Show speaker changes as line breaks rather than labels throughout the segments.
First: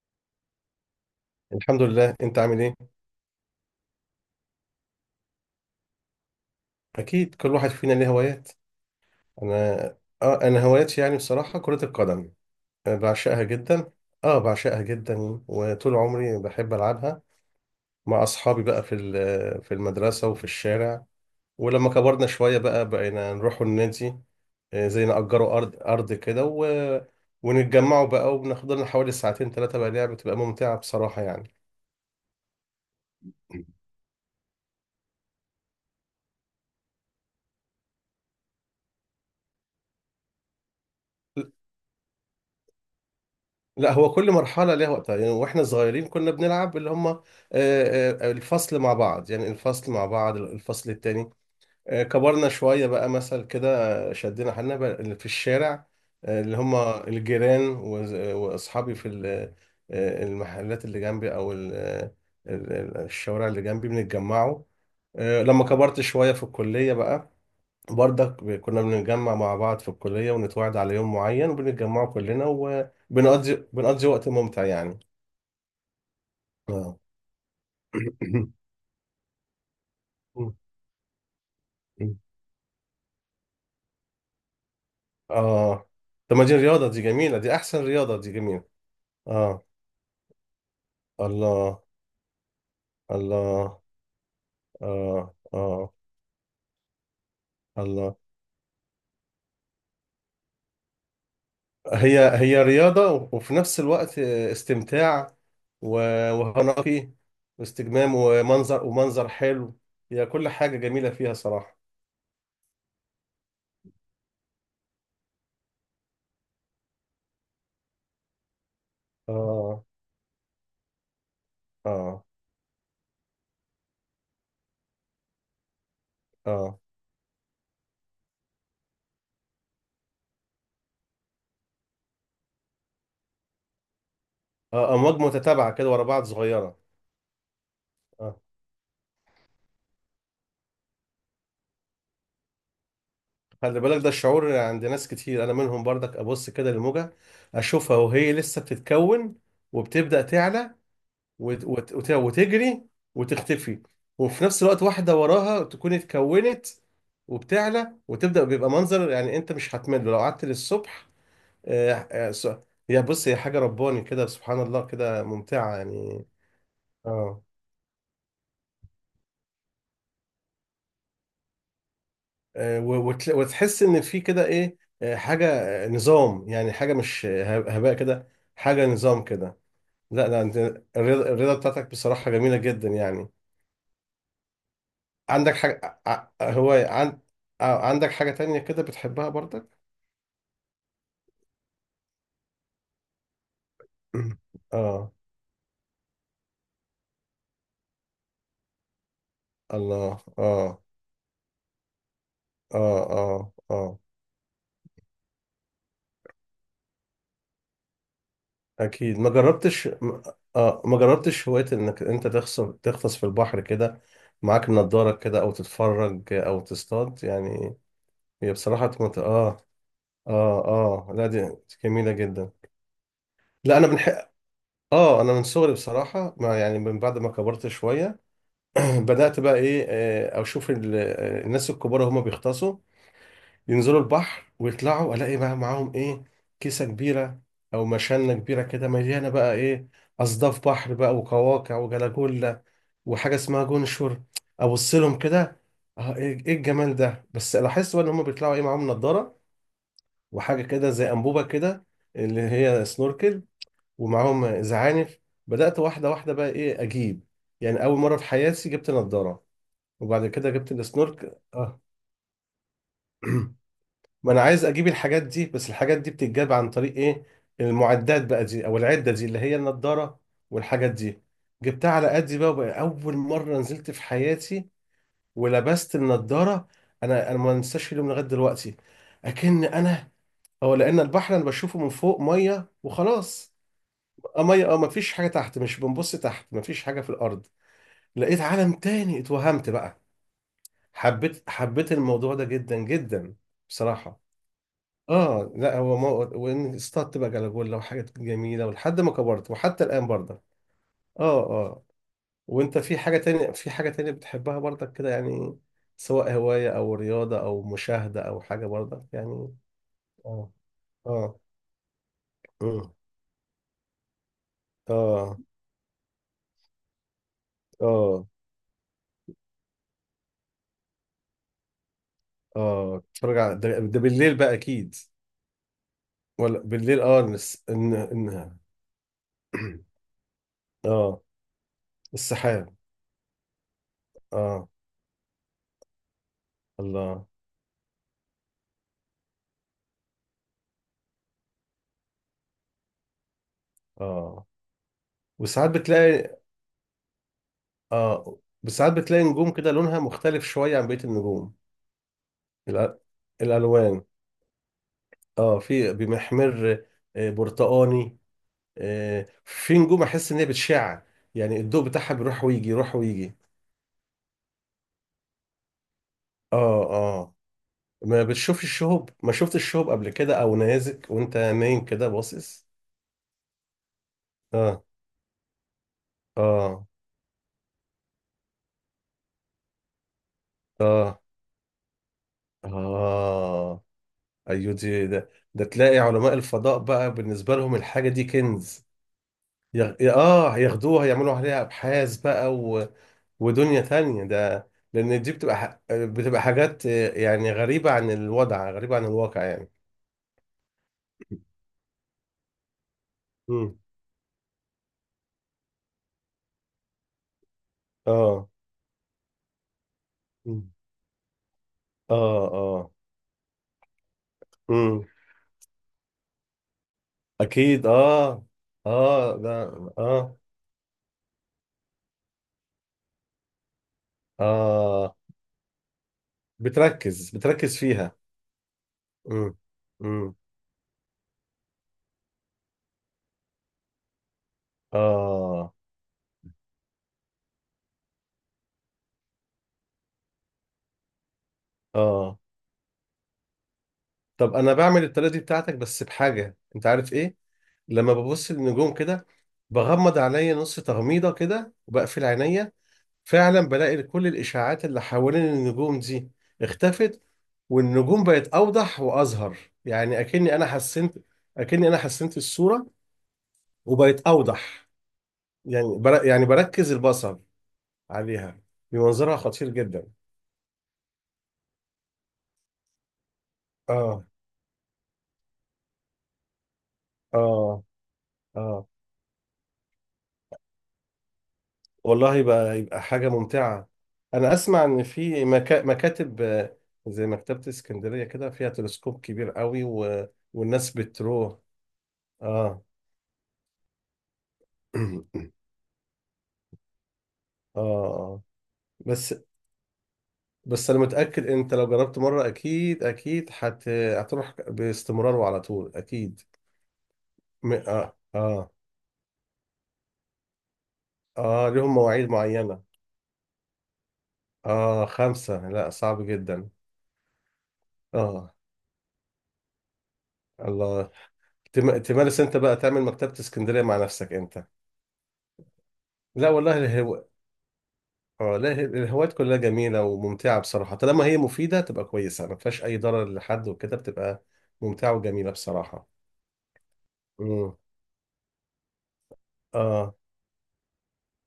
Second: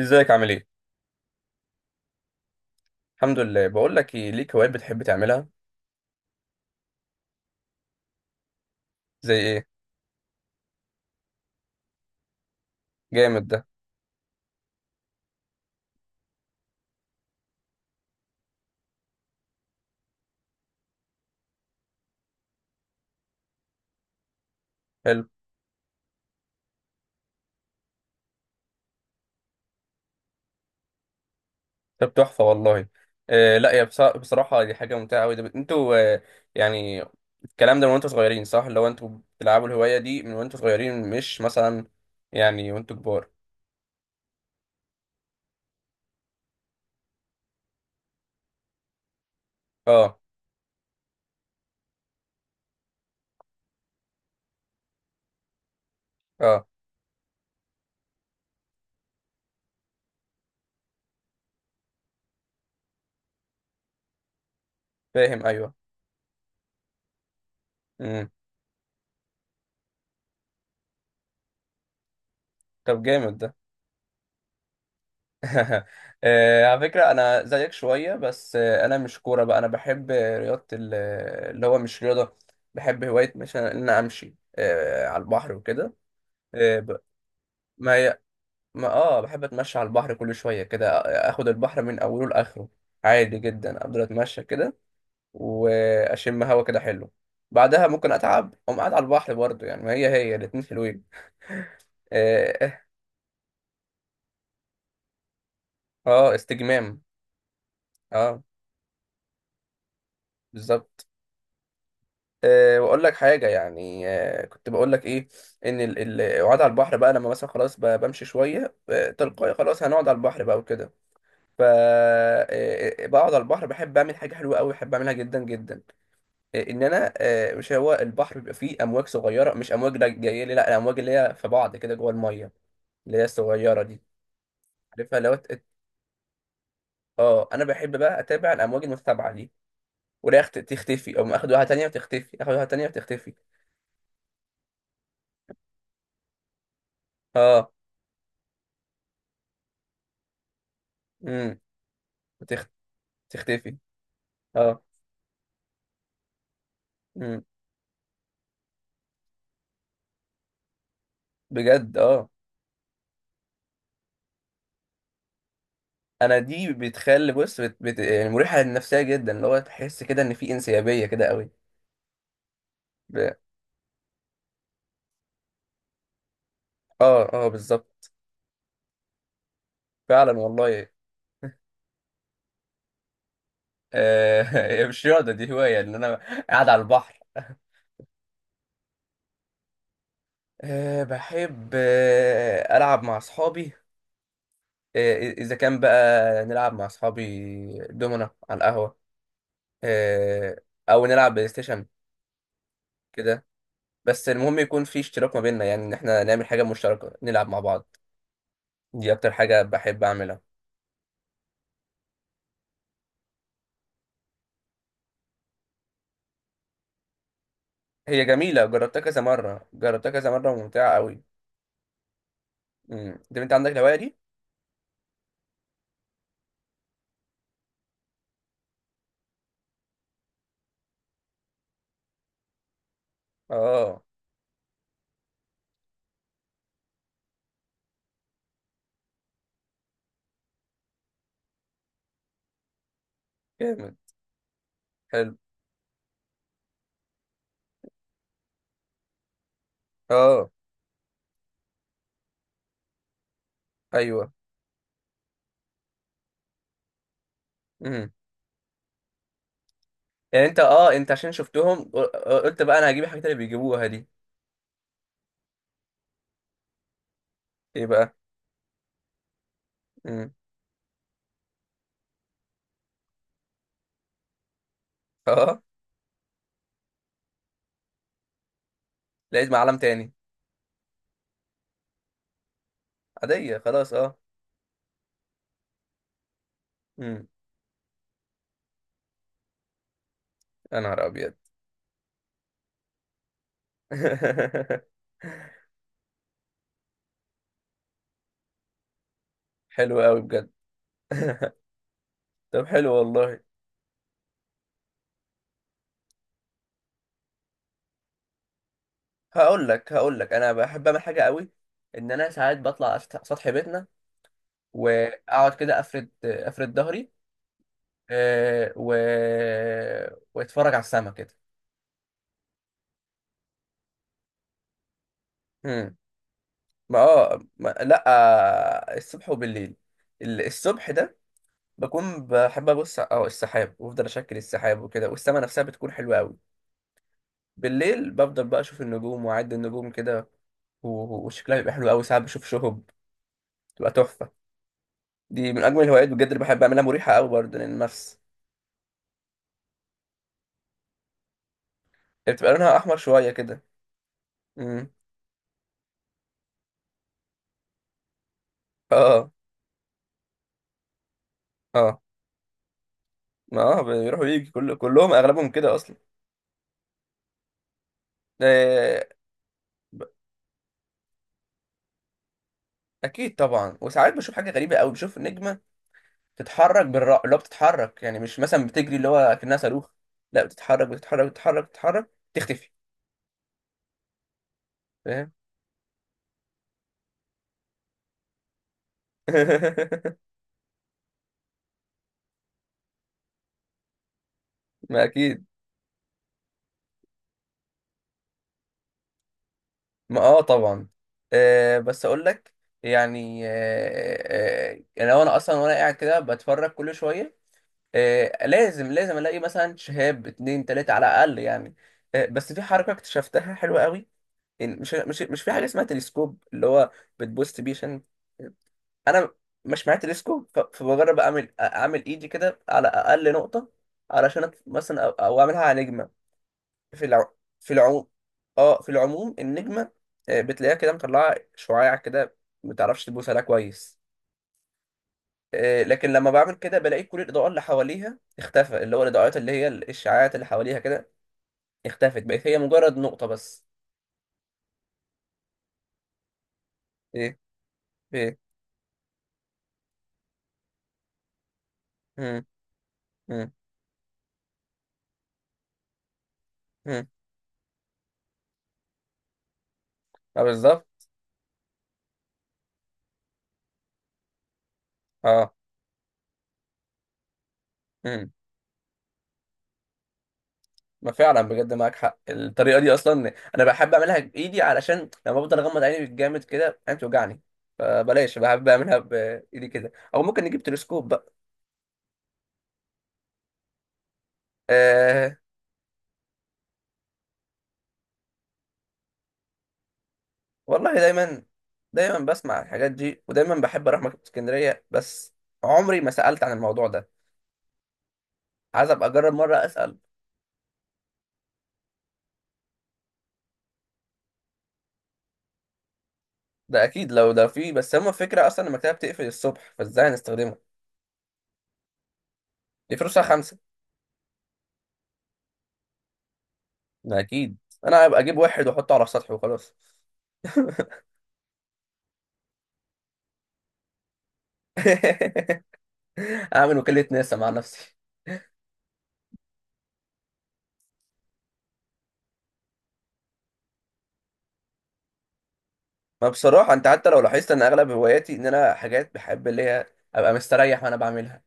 ازيك عامل ايه؟
الحمد لله، انت عامل ايه؟
الحمد لله. بقول لك ايه، ليك هوايات بتحب تعملها؟
اكيد كل واحد فينا ليه هوايات.
زي ايه؟
انا اه انا هواياتي، بصراحه كره القدم. بعشقها
جامد ده.
جدا. اه بعشقها جدا وطول عمري بحب العبها مع اصحابي بقى في المدرسه وفي الشارع. ولما كبرنا شويه بقى بقينا نروحوا النادي. زي
حلو.
نأجروا ارض كده و... ونتجمعوا بقى، وبناخد لنا حوالي ساعتين ثلاثه بقى، لعبه بتبقى ممتعه بصراحه يعني.
طب تحفة والله. آه، لا، بصراحة دي حاجة ممتعة قوي. انتوا يعني الكلام ده من وانتوا صغيرين، صح؟ لو انتوا بتلعبوا الهواية دي من وانتوا صغيرين، مش مثلا يعني وانتوا كبار.
لا، هو كل مرحلة ليها وقتها، يعني واحنا صغيرين كنا بنلعب اللي هم آه، آه، الفصل مع بعض، يعني الفصل مع
اه،
بعض، الفصل التاني. كبرنا شوية بقى مثل كده. شدينا حالنا بقى اللي في الشارع. آه، اللي
اه.
هم الجيران وأصحابي في المحلات اللي جنبي، أو الشوارع اللي جنبي بنتجمعوا.
فاهم.
لما
ايوه.
كبرت شوية في الكلية بقى،
امم.
برضك كنا بنتجمع مع بعض في الكلية، ونتواعد على يوم معين، وبنتجمعوا كلنا،
طب جامد ده.
بنقضي وقت ممتع يعني.
على
اه.
فكرة أنا زيك شوية، بس أنا مش كورة بقى. أنا بحب رياضة اللي هو مش رياضة. بحب هواية مثلا إن أنا أمشي على البحر
اه،
وكده.
طب ما دي
آه،
رياضة،
ب-
دي جميلة، دي أحسن
ما هي.
رياضة، دي جميلة.
ما بحب
اه،
أتمشى على البحر كل شوية كده. آخد البحر
الله،
من أوله لآخره. عادي جدا،
الله،
أفضل أتمشى كده
اه، اه،
وأشم هوا كده حلو. بعدها ممكن
الله.
أتعب، أقوم قاعد على البحر برضه. يعني ما هي هي الاتنين حلوين.
هي
آه،
هي
آه.
رياضة وفي نفس الوقت استمتاع. و-
استجمام.
وهنقي واستجمام
آه.
ومنظر ومنظر حلو. هي كل حاجة
بالظبط.
جميلة فيها صراحة.
واقول لك حاجه. يعني كنت بقول لك ايه، ان القعاد على البحر بقى، لما مثلا خلاص بمشي شويه تلقائي، خلاص
اه،
هنقعد على البحر بقى وكده. ف
اه،
أه آه، بقعد على البحر، بحب اعمل حاجه حلوه قوي، بحب اعملها جدا جدا.
اه،
ان انا مش هو البحر بيبقى فيه امواج صغيره، مش امواج لا جايه لي، لا الامواج اللي هي في بعض كده جوه الميه. اللي هي الصغيره دي.
اه، امواج
عارفها لو
متتابعه كده ورا بعض صغيره.
اه، انا بحب بقى
اه،
اتابع الامواج المتتابعه دي، ولا تختفي او اخد واحده تانية وتختفي، اخد واحده تانية وتختفي.
خلي بالك، ده الشعور عند ناس كتير، انا منهم برضك، ابص كده للموجه،
اه.
اشوفها وهي لسه بتتكون وبتبدا تعلى
امم.
وتجري
تختفي.
وتختفي، وفي نفس
اه.
الوقت واحده وراها تكون اتكونت
مم.
وبتعلى وتبدا، بيبقى منظر، يعني انت مش هتمل لو قعدت للصبح. آه...
بجد، اه.
آه... س- يا بص، هي حاجه رباني كده، سبحان الله، كده ممتعه يعني.
انا دي بتخلي
اه
بص يعني مريحه للنفسيه جدا، اللي هو تحس كده ان في انسيابيه كده قوي. ب...
وتحس ان في كده ايه، حاجه، نظام، يعني حاجه
اه،
مش
اه،
هباء
بالظبط.
كده. حاجه نظام كده. لا،
فعلا
لا، انت
والله.
الرياضة بتاعتك بصراحه جميله جدا يعني.
هي مش رياضه، دي
عندك
هوايه ان
حاجه
انا
ع-
قاعد
هو
على البحر.
عن... عندك حاجه تانية كده بتحبها برضك؟
بحب ألعب مع أصحابي.
اه،
إذا كان بقى نلعب مع أصحابي، دومنا على القهوة.
الله،
أه.
اه،
أو نلعب بلاي ستيشن
اه،
كده.
اه، اه،
بس المهم يكون في اشتراك ما بيننا، يعني إن إحنا نعمل حاجة مشتركة نلعب مع بعض. دي
اكيد. ما
اكتر حاجة
جربتش
بحب
م-
اعملها.
اه ما جربتش هوايه انك انت تغطس في البحر كده، معاك نضارة كده، او تتفرج، او تصطاد يعني؟
هي
هي
جميلة،
بصراحه
جربتها
مت...
كذا
اه
مرة، جربتها كذا مرة،
اه،
وممتعة
اه،
قوي.
لا دي جميلة جدا.
امم. طب انت عندك
لا، انا
الهواية دي؟
بنحق. اه انا من صغري بصراحة، ما يعني من بعد ما كبرت شوية، بدأت بقى ايه، اشوف الناس الكبار هما بيغطسوا، ينزلوا
اه،
البحر ويطلعوا، الاقي بقى معاهم ايه، كيسة كبيرة او مشانة كبيرة كده مليانة بقى ايه، اصداف بحر بقى، وقواقع، وجلاجولا، وحاجة اسمها
جامد.
جونشور. ابص لهم
حلو.
كده، ايه، إيه الجمال ده؟ بس لاحظت بقى ان هما بيطلعوا ايه، معاهم نضارة
اه.
وحاجة كده زي أنبوبة كده اللي هي سنوركل،
ايوه.
ومعاهم زعانف. بدأت واحدة واحدة بقى إيه أجيب، يعني أول
امم.
مرة في حياتي جبت نضارة، وبعد
يعني
كده
انت
جبت
اه انت عشان
السنورك.
شفتهم، قلت بقى انا هجيب الحاجات اللي بيجيبوها دي.
ما أنا عايز أجيب الحاجات دي، بس الحاجات دي بتتجاب عن طريق إيه،
ايه بقى؟
المعدات بقى دي، أو العدة دي اللي هي النضارة
امم.
والحاجات دي. جبتها على قدي بقى، وبقى أول مرة نزلت في حياتي
اه،
ولبست النضارة. أنا ما أنساش اليوم لغاية دلوقتي،
لقيت
أكن
معلم
أنا،
تاني.
هو لأن البحر أنا بشوفه من فوق مية وخلاص.
عادية خلاص، اه.
اه مية، مفيش حاجة تحت، مش بنبص تحت، مفيش حاجة في
امم.
الأرض. لقيت عالم تاني، اتوهمت بقى،
يا نهار ابيض!
حبيت الموضوع ده جدا جدا بصراحة. اه لا هو مو... وان اصطدت بقى جلاجولا وحاجات جميلة، ولحد ما كبرت وحتى
حلو
الآن
قوي
برضه.
بجد.
اه، اه.
طب
وانت
حلو
في حاجة
والله.
تانية، في حاجة تانية بتحبها برضك كده يعني؟ سواء هواية، أو رياضة، أو مشاهدة، أو حاجة برضك يعني؟
هقول لك
اه،
انا بحب اعمل حاجة
اه،
قوي. ان انا ساعات بطلع
مم،
على سطح بيتنا،
اه،
واقعد كده افرد افرد ظهري،
اه،
آه، و... واتفرج على السما كده.
اه. بتفرج على ده بالليل بقى اكيد؟
امم.
ولا
ما
بالليل،
ما،
ان
لا. الصبح وبالليل. الصبح ده
اه،
بكون بحب
السحاب،
ابص السحاب، وافضل اشكل
اه،
السحاب وكده، والسما نفسها بتكون حلوه قوي.
الله،
بالليل بفضل بقى اشوف النجوم، واعد النجوم كده، وشكلها بيبقى حلو قوي. ساعات بشوف شهب، بتبقى تحفه.
اه،
دي من
وساعات
اجمل الهوايات بجد
بتلاقي
اللي بحب اعملها، مريحه قوي برضه للنفس.
اه وساعات بتلاقي نجوم كده لونها مختلف شوية عن بقية النجوم.
هي بتبقى لونها احمر
الأ-
شويه كده.
الألوان،
امم.
اه، في بمحمر، برتقاني،
اه،
في نجوم أحس إن هي بتشع، يعني الضوء
اه،
بتاعها بيروح ويجي، يروح ويجي.
اه، بيروح ويجي، كلهم اغلبهم كده اصلا.
اه، اه. ما بتشوفش
آه،
الشهب؟ ما شفتش الشهب
ب-
قبل كده، أو نيازك وأنت نايم كده باصص؟
اكيد طبعا. وساعات بشوف حاجه غريبه
اه،
قوي، بشوف نجمه تتحرك
اه،
اللي هو بتتحرك، يعني مش مثلا بتجري اللي هو كأنها صاروخ. لا، بتتحرك
اه،
بتتحرك بتتحرك بتتحرك، تختفي.
اه، ايوه دي،
فاهم.
ده تلاقي علماء الفضاء بقى بالنسبه لهم الحاجه دي كنز، يغ... اه ياخدوها يعملوا عليها ابحاث بقى، و... ودنيا تانية. ده
ما
لان دي
اكيد.
بتبقى حاجات، يعني غريبه عن الوضع، غريبه عن الواقع يعني.
ما طبعا. بس اقول لك، يعني
مم.
يعني لو انا اصلا وانا قاعد كده بتفرج كل شويه،
اه.
لازم لازم الاقي مثلا شهاب اتنين
مم.
تلاته على الاقل، يعني.
اه،
بس في
اه.
حركه اكتشفتها حلوه قوي. يعني مش
مم.
مش مش في حاجه اسمها تلسكوب، اللي هو بتبوست بيه
اكيد،
عشان
اه،
انا
اه، ده،
مش معايا
اه،
تلسكوب. فبجرب اعمل ايدي كده على اقل نقطه، علشان مثلا، أو,
اه،
او اعملها على نجمه. في الع... في
بتركز
العموم.
فيها.
اه، في العموم
مم.
النجمه
مم.
بتلاقيها كده مطلعه شعاع كده، ما تعرفش تبوس عليها كويس.
اه،
لكن لما بعمل كده بلاقي كل الاضاءه اللي حواليها اختفى، اللي هو الاضاءات اللي هي الاشعاعات اللي حواليها كده، اختفت،
اه،
بقت هي مجرد نقطه بس.
طب انا بعمل الطريقه دي بتاعتك، بس بحاجه، انت عارف ايه؟
ايه؟
لما
ايه؟
ببص للنجوم كده، بغمض عينيا نص تغميضه كده، وبقفل
امم.
عينيا،
امم.
فعلا بلاقي كل الاشاعات اللي حوالين النجوم دي
امم.
اختفت، والنجوم بقت اوضح واظهر، يعني اكني انا
بالظبط.
حسنت، اكني انا حسنت الصوره وبقت اوضح،
اه.
يعني يعني بركز البصر
امم.
عليها، بمنظرها خطير جدا.
ما فعلا، بجد معاك حق. الطريقه دي اصلا انا بحب اعملها
اه،
بايدي، علشان لما بفضل اغمض عيني بالجامد كده عيني بتوجعني،
اه،
فبلاش. بحب
اه،
اعملها بايدي كده، او ممكن نجيب تلسكوب بقى.
والله يبقى، حاجة ممتعة. أنا أسمع إن
آه
في مكاتب، زي مكتبة اسكندرية كده فيها تلسكوب كبير قوي و... والناس
والله دايما.
بتروح.
دايما بسمع
آه
الحاجات دي، ودايما بحب اروح مكتبه اسكندريه، بس
آه
عمري ما سالت عن الموضوع ده.
آه.
عايز ابقى اجرب
بس
مره اسال.
بس أنا متأكد أنت لو جربت مرة أكيد أكيد هتروح باستمرار وعلى طول أكيد.
ده اكيد لو ده فيه،
م...
بس هما
آه
فكره اصلا
آه
المكتبه بتقفل الصبح، فازاي هنستخدمها؟
آه لهم مواعيد معينة.
دي فلوسها خمسه.
خمسة؟ لا صعب جدا.
ده اكيد. انا هبقى اجيب
آه
واحد واحطه على السطح وخلاص.
الله. تمارس أنت بقى تعمل مكتبة اسكندرية مع نفسك أنت؟ لا
اعمل
والله.
وكالة ناسا مع نفسي.
اه، لا الهوايات كلها جميلة وممتعة بصراحة، طالما هي مفيدة تبقى كويسة، ما فيهاش أي ضرر لحد، وكده بتبقى ممتعة وجميلة بصراحة.
ما بصراحة انت حتى لو لاحظت ان
امم،
اغلب هواياتي، ان انا حاجات بحب اللي هي
اه،
ابقى مستريح وانا بعملها.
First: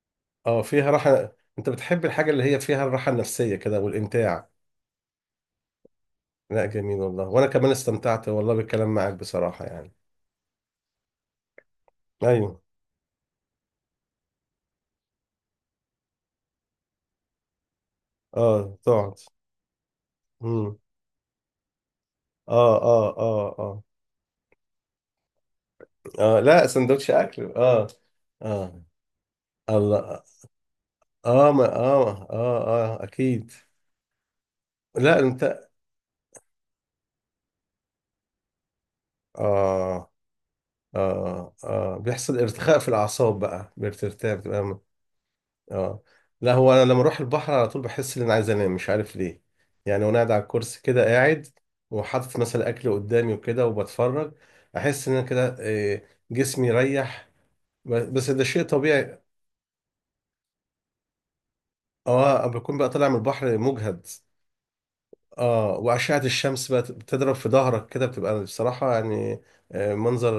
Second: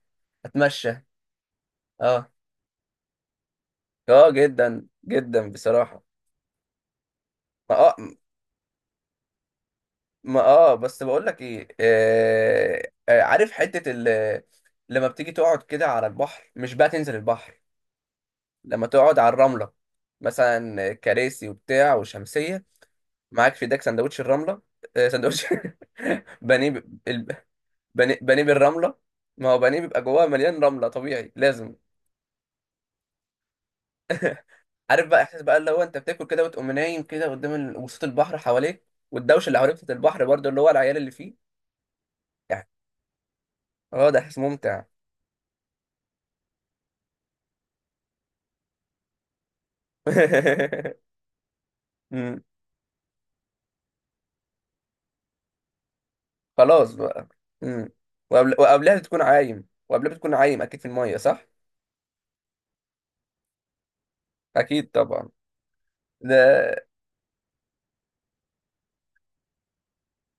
اه، فيها
اتمشى.
راحة. أنت بتحب
اه،
الحاجة اللي هي فيها الراحة النفسية كده
اه،
والإمتاع.
جدا جدا بصراحة.
لا جميل والله، وأنا كمان
ما اه
استمتعت والله بالكلام معاك بصراحة يعني.
ما بس بقول لك ايه.
أيوه.
عارف حتة لما بتيجي تقعد كده على البحر، مش بقى تنزل البحر.
اه،
لما تقعد
تقعد.
على الرملة،
امم،
مثلا كراسي وبتاع وشمسية،
اه، اه، اه،
معاك في ايدك
اه،
سندوتش الرملة. سندوتش.
اه، لا
بانيه.
سندوتش أكل، اه.
بانيه، بانيه
اه،
بالرمله. ما هو بانيه بيبقى
الله،
جواه مليان رمله، طبيعي
اه، ما
لازم.
اه، اه، اه، أكيد.
عارف
لا،
بقى احساس بقى،
أنت،
اللي هو انت بتاكل كده وتقوم نايم كده قدام وصوت البحر حواليك، والدوشه اللي حواليك بتاعت
اه،
البحر برضه اللي هو العيال اللي فيه،
اه، اه، بيحصل
يعني.
ارتخاء في الاعصاب بقى،
اه، ده
بترتاح،
احساس ممتع.
اه، لا هو انا لما اروح البحر على طول بحس ان انا عايز انام، مش عارف ليه، يعني وانا قاعد على الكرسي كده قاعد، وحاطط
مم.
مثلا اكل قدامي وكده وبتفرج، احس ان انا كده إيه، جسمي
خلاص بقى.
ريح.
مم.
بس ده شيء
وقبلها
طبيعي.
بتكون عايم، وقبلها بتكون عايم، اكيد في الميه، صح؟
اه، بكون بقى طالع من البحر مجهد.
اكيد طبعا.
اه، واشعه
ده.
الشمس بقى بتضرب في ظهرك كده، بتبقى بصراحه يعني منظر،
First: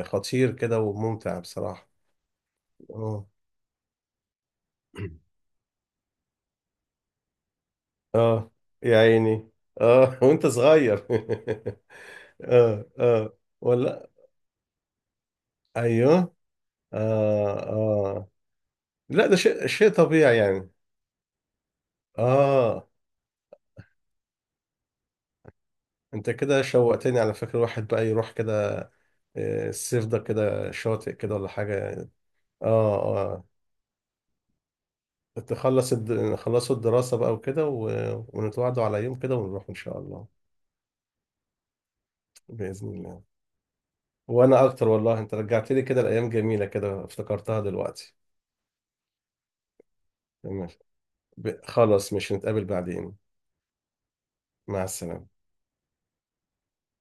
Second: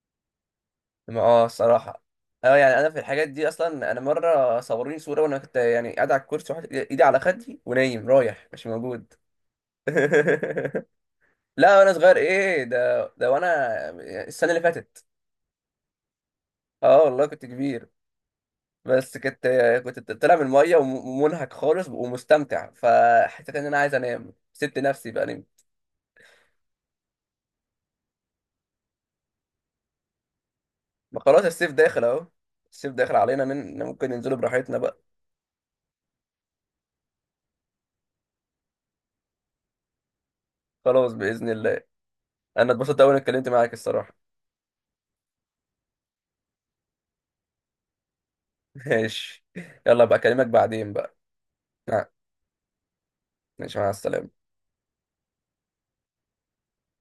خطير كده
ما
وممتع بصراحه.
الصراحه. اه، يعني انا في
اه،
الحاجات دي، اصلا انا مره صوروني صوره، وانا كنت يعني قاعد على الكرسي، واحد ايدي على خدي ونايم، رايح
اه،
مش
يا
موجود.
عيني، اه، وانت صغير
لا، وانا صغير ايه،
اه،
ده
اه،
وانا
ولا،
السنه اللي فاتت.
ايوه،
اه والله، كنت
اه،
كبير.
اه،
بس
لا ده
كنت
شيء
كنت طالع
طبيعي
من
يعني.
الميه، ومنهك خالص ومستمتع،
اه،
فحسيت ان انا عايز انام، سبت نفسي بقى نمت.
انت كده شوقتني على فكرة، واحد بقى يروح كده، الصيف ده كده شاطئ
ما
كده
خلاص،
ولا
الصيف
حاجة
داخل
يعني.
اهو. الصيف
اه،
داخل علينا،
اه،
ممكن ننزله براحتنا بقى.
خلصوا الدراسة بقى وكده و... ونتوعدوا على يوم كده ونروح ان شاء الله.
خلاص باذن الله. انا
بإذن
اتبسطت قوي اني
الله.
اتكلمت معاك، الصراحه.
وانا اكتر والله، انت رجعت لي كده الايام جميلة، كده افتكرتها دلوقتي.
ماشي. يلا بقى، اكلمك
تمام.
بعدين بقى. مع-
خلاص، مش نتقابل بعدين.
ماشي، مع السلامه.
مع السلامة.